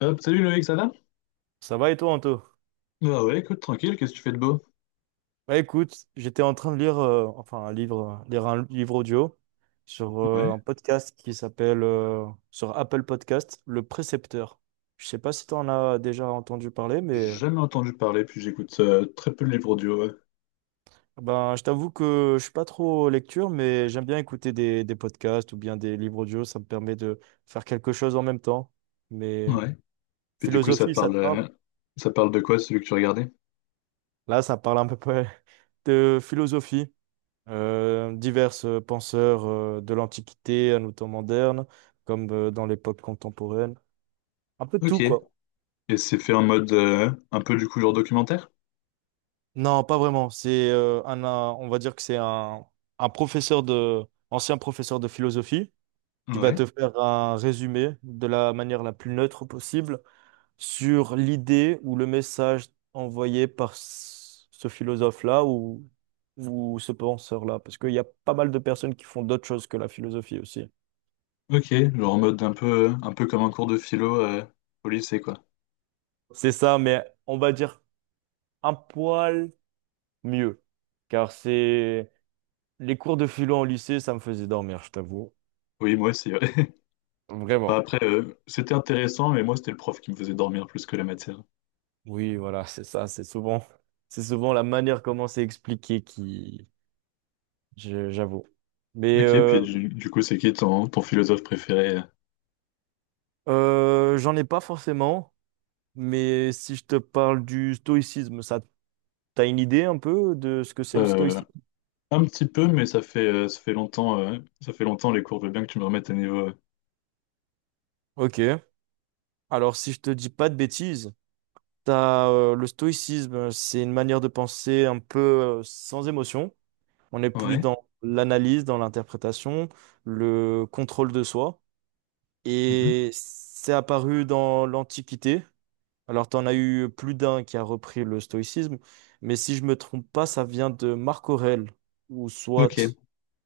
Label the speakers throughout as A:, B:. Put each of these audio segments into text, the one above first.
A: Hop, salut Loïc, ça va?
B: Ça va et toi, Anto?
A: Bah ouais, écoute, tranquille, qu'est-ce que tu fais de beau?
B: Écoute, j'étais en train de lire, enfin un livre, lire un livre audio sur
A: Ouais,
B: un podcast qui s'appelle, sur Apple Podcast, Le Précepteur. Je sais pas si tu en as déjà entendu parler, mais
A: jamais entendu parler, puis j'écoute très peu de livres audio, ouais.
B: je t'avoue que je suis pas trop lecture, mais j'aime bien écouter des podcasts ou bien des livres audio. Ça me permet de faire quelque chose en même temps. Mais
A: Ouais. Puis du coup,
B: philosophie, ça te parle?
A: ça parle de quoi, celui que tu regardais?
B: Là, ça parle un peu près de philosophie. Divers penseurs de l'Antiquité à nos temps modernes, comme dans l'époque contemporaine. Un peu de
A: Ok.
B: tout, quoi.
A: Et c'est fait en mode un peu du coup genre documentaire?
B: Non, pas vraiment. C'est on va dire que c'est un professeur ancien professeur de philosophie qui va
A: Ouais.
B: te faire un résumé de la manière la plus neutre possible sur l'idée ou le message envoyé par ce philosophe-là ou ce penseur-là. Parce qu'il y a pas mal de personnes qui font d'autres choses que la philosophie aussi.
A: Ok, genre en mode un peu comme un cours de philo au lycée, quoi.
B: C'est ça, mais on va dire un poil mieux. Car c'est les cours de philo au lycée, ça me faisait dormir, je t'avoue.
A: Oui, moi aussi, ouais. Enfin,
B: Vraiment.
A: après, c'était intéressant, mais moi, c'était le prof qui me faisait dormir plus que la matière.
B: Oui, voilà, c'est ça, c'est souvent la manière comment c'est expliqué qui, j'avoue. Mais
A: Ok,
B: euh,
A: puis du coup, c'est qui ton, ton philosophe préféré?
B: J'en ai pas forcément. Mais si je te parle du stoïcisme, ça, t'as une idée un peu de ce que c'est le
A: euh,
B: stoïcisme?
A: Un petit peu, mais ça fait longtemps les cours. Je veux bien que tu me remettes à niveau.
B: Ok. Alors si je te dis pas de bêtises, t'as le stoïcisme, c'est une manière de penser un peu sans émotion. On est plus
A: Ouais.
B: dans l'analyse, dans l'interprétation, le contrôle de soi.
A: Mhm.
B: Et c'est apparu dans l'Antiquité. Alors, tu en as eu plus d'un qui a repris le stoïcisme, mais si je me trompe pas, ça vient de Marc Aurèle, ou
A: Ok.
B: soit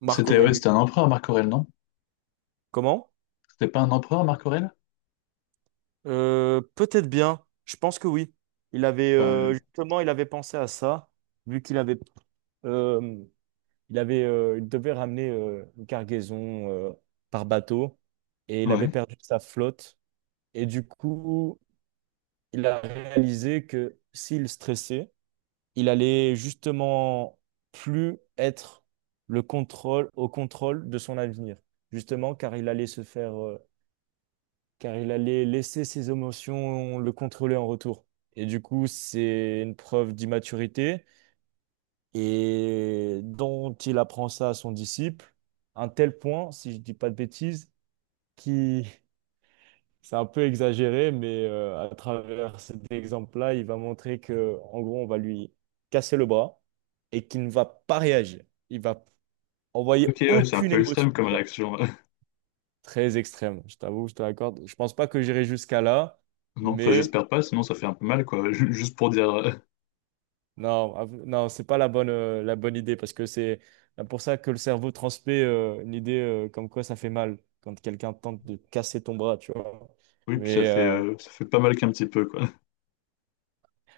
B: Marc
A: C'était ouais,
B: Aurèle.
A: c'était un empereur, Marc Aurèle, non?
B: Comment?
A: C'était pas un empereur, Marc Aurèle?
B: Peut-être bien, je pense que oui. Il avait
A: Euh,
B: justement, il avait pensé à ça, vu qu'il avait euh, il avait, il devait ramener une cargaison par bateau et il avait
A: ouais.
B: perdu sa flotte. Et du coup, il a réalisé que s'il stressait, il allait justement plus être le contrôle, au contrôle de son avenir. Justement, car il allait se faire, car il allait laisser ses émotions le contrôler en retour. Et du coup, c'est une preuve d'immaturité et dont il apprend ça à son disciple, à un tel point, si je dis pas de bêtises, qui c'est un peu exagéré, mais à travers cet exemple-là, il va montrer que, en gros, on va lui casser le bras et qu'il ne va pas réagir. Il va envoyer
A: Ok, ouais, c'est un
B: aucune
A: peu
B: émotion,
A: extrême comme
B: tu vois.
A: réaction.
B: Très extrême, je t'avoue, je te l'accorde. Je pense pas que j'irai jusqu'à là,
A: Non, enfin,
B: mais
A: j'espère pas, sinon ça fait un peu mal, quoi. Juste pour dire.
B: non, non, c'est pas la bonne, la bonne idée parce que c'est pour ça que le cerveau transmet une idée comme quoi ça fait mal quand quelqu'un tente de casser ton bras, tu vois.
A: Oui, puis
B: Mais, euh,
A: ça fait pas mal qu'un petit peu, quoi.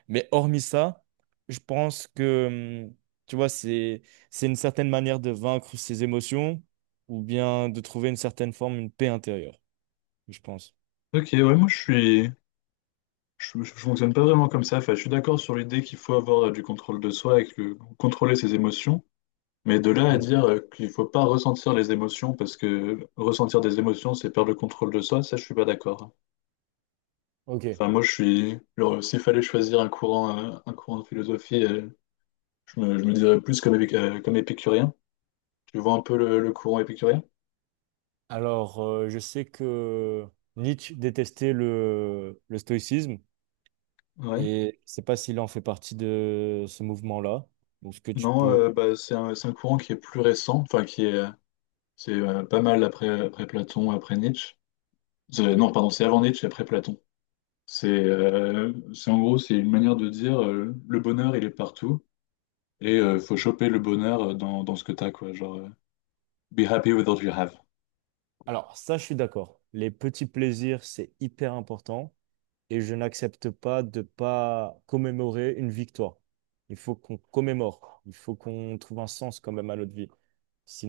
B: mais hormis ça, je pense que, tu vois, c'est une certaine manière de vaincre ses émotions ou bien de trouver une certaine forme, une paix intérieure, je pense.
A: Ok, ouais, moi je suis. Je fonctionne pas vraiment comme ça. Enfin, je suis d'accord sur l'idée qu'il faut avoir du contrôle de soi et que contrôler ses émotions. Mais de là à
B: Hmm.
A: dire qu'il faut pas ressentir les émotions, parce que ressentir des émotions, c'est perdre le contrôle de soi, ça, je suis pas d'accord.
B: Ok.
A: Enfin, moi, je suis. Genre, s'il fallait choisir un courant de philosophie, je me dirais plus comme, comme épicurien. Tu vois un peu le courant épicurien?
B: Alors, je sais que Nietzsche détestait le stoïcisme.
A: Ouais.
B: Et je sais pas s'il en fait partie de ce mouvement-là. Donc, ce que tu
A: Non,
B: peux.
A: bah, c'est un courant qui est plus récent, enfin, qui est, c'est pas mal après, après Platon, après Nietzsche.
B: Ouais,
A: Non, pardon, c'est avant Nietzsche, et après Platon. C'est en gros, c'est une manière de dire le bonheur, il est partout. Et
B: ok.
A: faut choper le bonheur dans, dans ce que t'as, quoi. Genre, be happy with what you have.
B: Alors, ça, je suis d'accord. Les petits plaisirs, c'est hyper important. Et je n'accepte pas de pas commémorer une victoire. Il faut qu'on commémore. Il faut qu'on trouve un sens quand même à notre vie.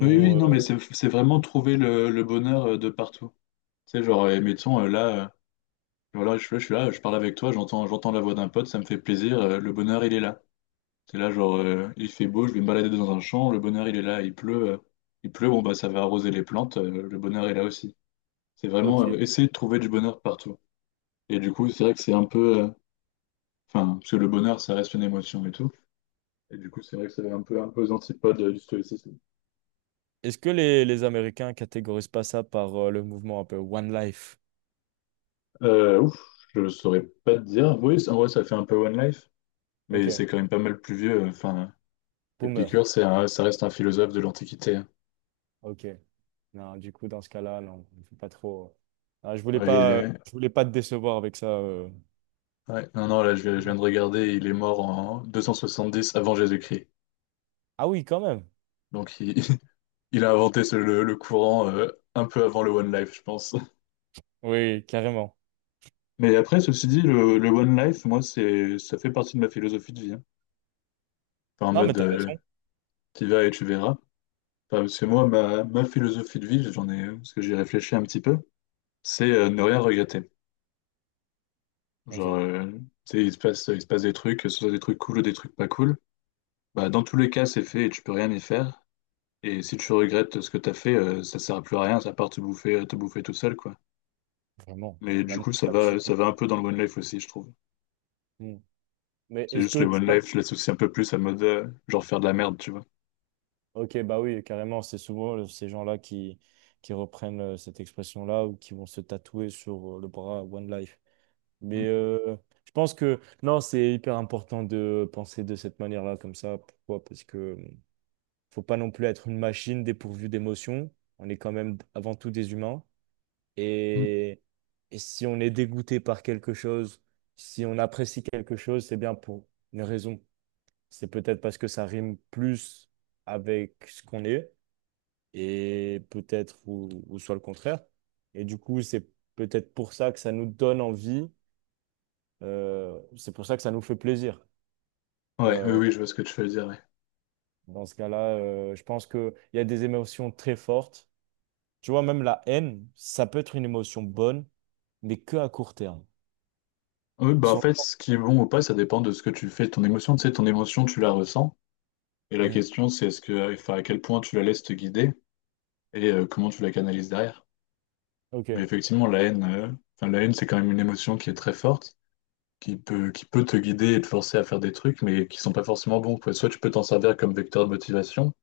A: Oui, oui,
B: euh,
A: non, mais c'est vraiment trouver le bonheur de partout. Tu sais, genre, mettons, là, voilà, je suis là, je parle avec toi, j'entends, j'entends la voix d'un pote, ça me fait plaisir, le bonheur, il est là. C'est là, genre, il fait beau, je vais me balader dans un champ, le bonheur, il est là, il pleut, bon, bah, ça va arroser les plantes, le bonheur est là aussi. C'est vraiment
B: ok.
A: essayer de trouver du bonheur partout. Et du coup, c'est vrai que c'est un peu, enfin, parce que le bonheur, ça reste une émotion et tout. Et du coup, c'est vrai que c'est un peu aux antipodes du stoïcisme.
B: Est-ce que les Américains catégorisent pas ça par le mouvement un peu One Life?
A: Ouf, je saurais pas te dire. Oui, en vrai, ça fait un peu One Life, mais
B: Ok,
A: c'est quand même pas mal plus vieux. Euh, enfin,
B: boomer.
A: Épicure, ça reste un philosophe de l'Antiquité, hein.
B: Ok. Non, du coup, dans ce cas-là, non, faut pas trop. Ah,
A: Ouais, il est-
B: je voulais pas te décevoir avec ça.
A: Ouais, non, non, là, je viens de regarder, il est mort en 270 avant Jésus-Christ.
B: Ah oui, quand même.
A: Donc, il, il a inventé le courant un peu avant le One Life, je pense.
B: Oui, carrément.
A: Mais après, ceci dit, le One Life, moi, c'est, ça fait partie de ma philosophie de vie, hein. Enfin, en
B: Non, mais
A: mode,
B: t'as raison.
A: t'y vas et tu verras. Enfin, parce que moi, ma philosophie de vie, j'en ai, parce que j'y réfléchis un petit peu, c'est ne rien regretter.
B: Ok,
A: Genre, tu sais, il se passe des trucs, que ce soit des trucs cool ou des trucs pas cool. Bah, dans tous les cas, c'est fait et tu peux rien y faire. Et si tu regrettes ce que t'as fait, ça sert à plus à rien, ça part te bouffer tout seul, quoi.
B: vraiment.
A: Mais
B: La
A: du coup,
B: nostalgie.
A: ça
B: Tout-
A: va un peu dans le One Life aussi, je trouve.
B: Hmm. Mais
A: C'est
B: est-ce
A: juste
B: que
A: le
B: tu
A: One
B: passes...
A: Life, je l'associe un peu plus à mode, genre faire de la merde, tu vois.
B: Ok, bah oui, carrément. C'est souvent ces gens-là qui reprennent cette expression-là ou qui vont se tatouer sur le bras One Life. Mais
A: Mm,
B: euh, je pense que non, c'est hyper important de penser de cette manière-là, comme ça. Pourquoi? Parce que faut pas non plus être une machine dépourvue d'émotions. On est quand même avant tout des humains.
A: mm.
B: Et, et si on est dégoûté par quelque chose, si on apprécie quelque chose, c'est bien pour une raison. C'est peut-être parce que ça rime plus avec ce qu'on est et peut-être ou soit le contraire. Et du coup, c'est peut-être pour ça que ça nous donne envie. C'est pour ça que ça nous fait plaisir.
A: Ouais, oui,
B: Euh,
A: oui, je vois ce que tu veux dire, ouais.
B: Dans ce cas-là, je pense qu'il y a des émotions très fortes. Tu vois, même la haine, ça peut être une émotion bonne, mais que à court terme.
A: Oui, bah en
B: Sur...
A: fait, ce qui est bon ou pas, ça dépend de ce que tu fais, de ton émotion. Tu sais, ton émotion, tu la ressens. Et la
B: Mm.
A: question, c'est est-ce que, enfin, à quel point tu la laisses te guider et comment tu la canalises derrière. Mais
B: Ok.
A: effectivement, la haine, enfin, la haine, c'est quand même une émotion qui est très forte, qui peut te guider et te forcer à faire des trucs, mais qui sont pas forcément bons, quoi. Soit tu peux t'en servir comme vecteur de motivation,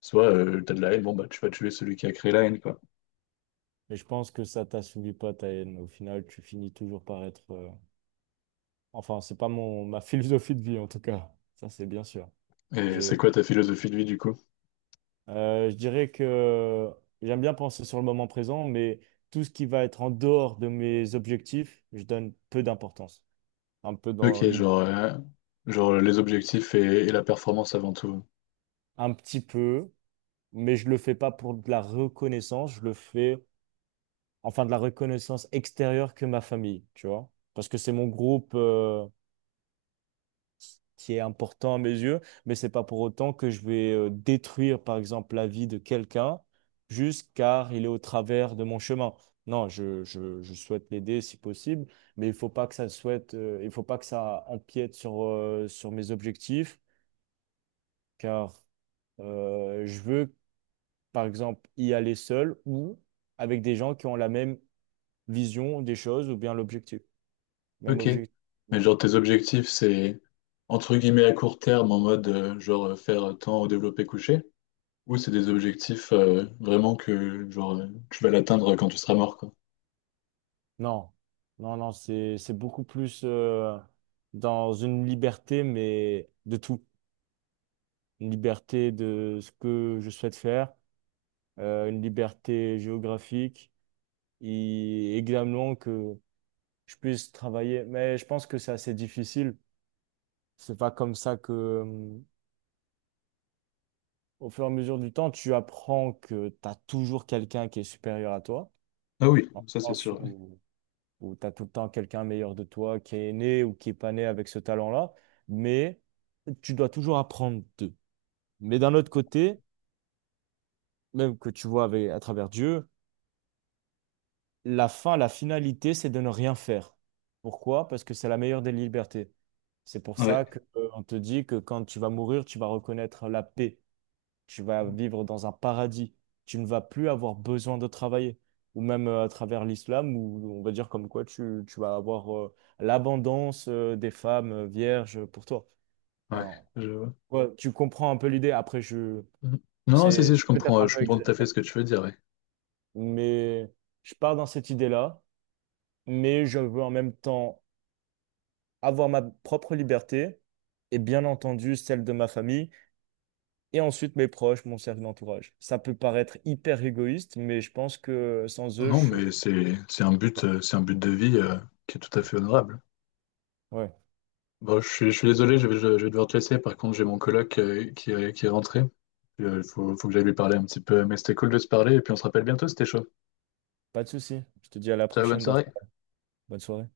A: soit tu t'as de la haine, bon bah tu vas tuer celui qui a créé la haine, quoi.
B: Mais je pense que ça t'assouvit pas ta haine. Au final, tu finis toujours par être. Enfin, c'est pas mon ma philosophie de vie en tout cas. Ça, c'est bien sûr.
A: Et c'est
B: Je,
A: quoi ta philosophie de vie du coup?
B: je dirais que j'aime bien penser sur le moment présent, mais tout ce qui va être en dehors de mes objectifs, je donne peu d'importance. Un peu dans
A: Ok, genre, genre les objectifs et la performance avant tout.
B: un petit peu, mais je le fais pas pour de la reconnaissance. Je le fais enfin de la reconnaissance extérieure que ma famille, tu vois. Parce que c'est mon groupe qui est important à mes yeux, mais c'est pas pour autant que je vais détruire, par exemple, la vie de quelqu'un juste car il est au travers de mon chemin. Non, je souhaite l'aider si possible, mais il faut pas que ça souhaite, il faut pas que ça empiète sur mes objectifs, car je veux, par exemple, y aller seul ou avec des gens qui ont la même vision des choses ou bien l'objectif. Même
A: Ok.
B: objectif.
A: Mais
B: Bon.
A: genre tes objectifs, c'est entre guillemets à court terme, en mode genre faire tant au développé couché, ou c'est des objectifs vraiment que genre tu vas l'atteindre quand tu seras mort, quoi.
B: Non, non, c'est beaucoup plus dans une liberté, mais de tout. Une liberté de ce que je souhaite faire, une liberté géographique, et également que je puisse travailler. Mais je pense que c'est assez difficile. C'est pas comme ça que, au fur et à mesure du temps, tu apprends que tu as toujours quelqu'un qui est supérieur à toi.
A: Ah oui,
B: En
A: ça c'est
B: France soi,
A: sûr. Ouais.
B: où tu as tout le temps quelqu'un meilleur de toi qui est né ou qui est pas né avec ce talent-là, mais tu dois toujours apprendre d'eux. Mais d'un autre côté, même que tu vois avec, à travers Dieu, la finalité, c'est de ne rien faire. Pourquoi? Parce que c'est la meilleure des libertés. C'est pour
A: Ouais,
B: ça que, on te dit que quand tu vas mourir, tu vas reconnaître la paix. Tu vas vivre dans un paradis, tu ne vas plus avoir besoin de travailler, ou même à travers l'islam, où on va dire comme quoi tu vas avoir l'abondance des femmes vierges pour toi.
A: ouais,
B: Enfin,
A: je vois.
B: ouais, tu comprends un peu l'idée, après je...
A: Mhm. Non, non, si, si,
B: C'est peut-être un
A: je
B: peu
A: comprends tout
B: exagéré,
A: à fait ce que tu veux dire, ouais.
B: mais je pars dans cette idée-là, mais je veux en même temps avoir ma propre liberté et bien entendu celle de ma famille et ensuite mes proches, mon cercle d'entourage. Ça peut paraître hyper égoïste, mais je pense que sans eux,
A: Non,
B: je...
A: mais c'est un but de vie qui est tout à fait honorable.
B: Ouais,
A: Bon, je suis désolé, je vais devoir te laisser. Par contre, j'ai mon coloc qui est rentré. Puis, il faut que j'aille lui parler un petit peu. Mais c'était cool de se parler et puis on se rappelle bientôt, c'était chaud.
B: pas de souci. Je te dis à la
A: Ciao, bonne
B: prochaine,
A: soirée.
B: Bertrand. Bonne soirée.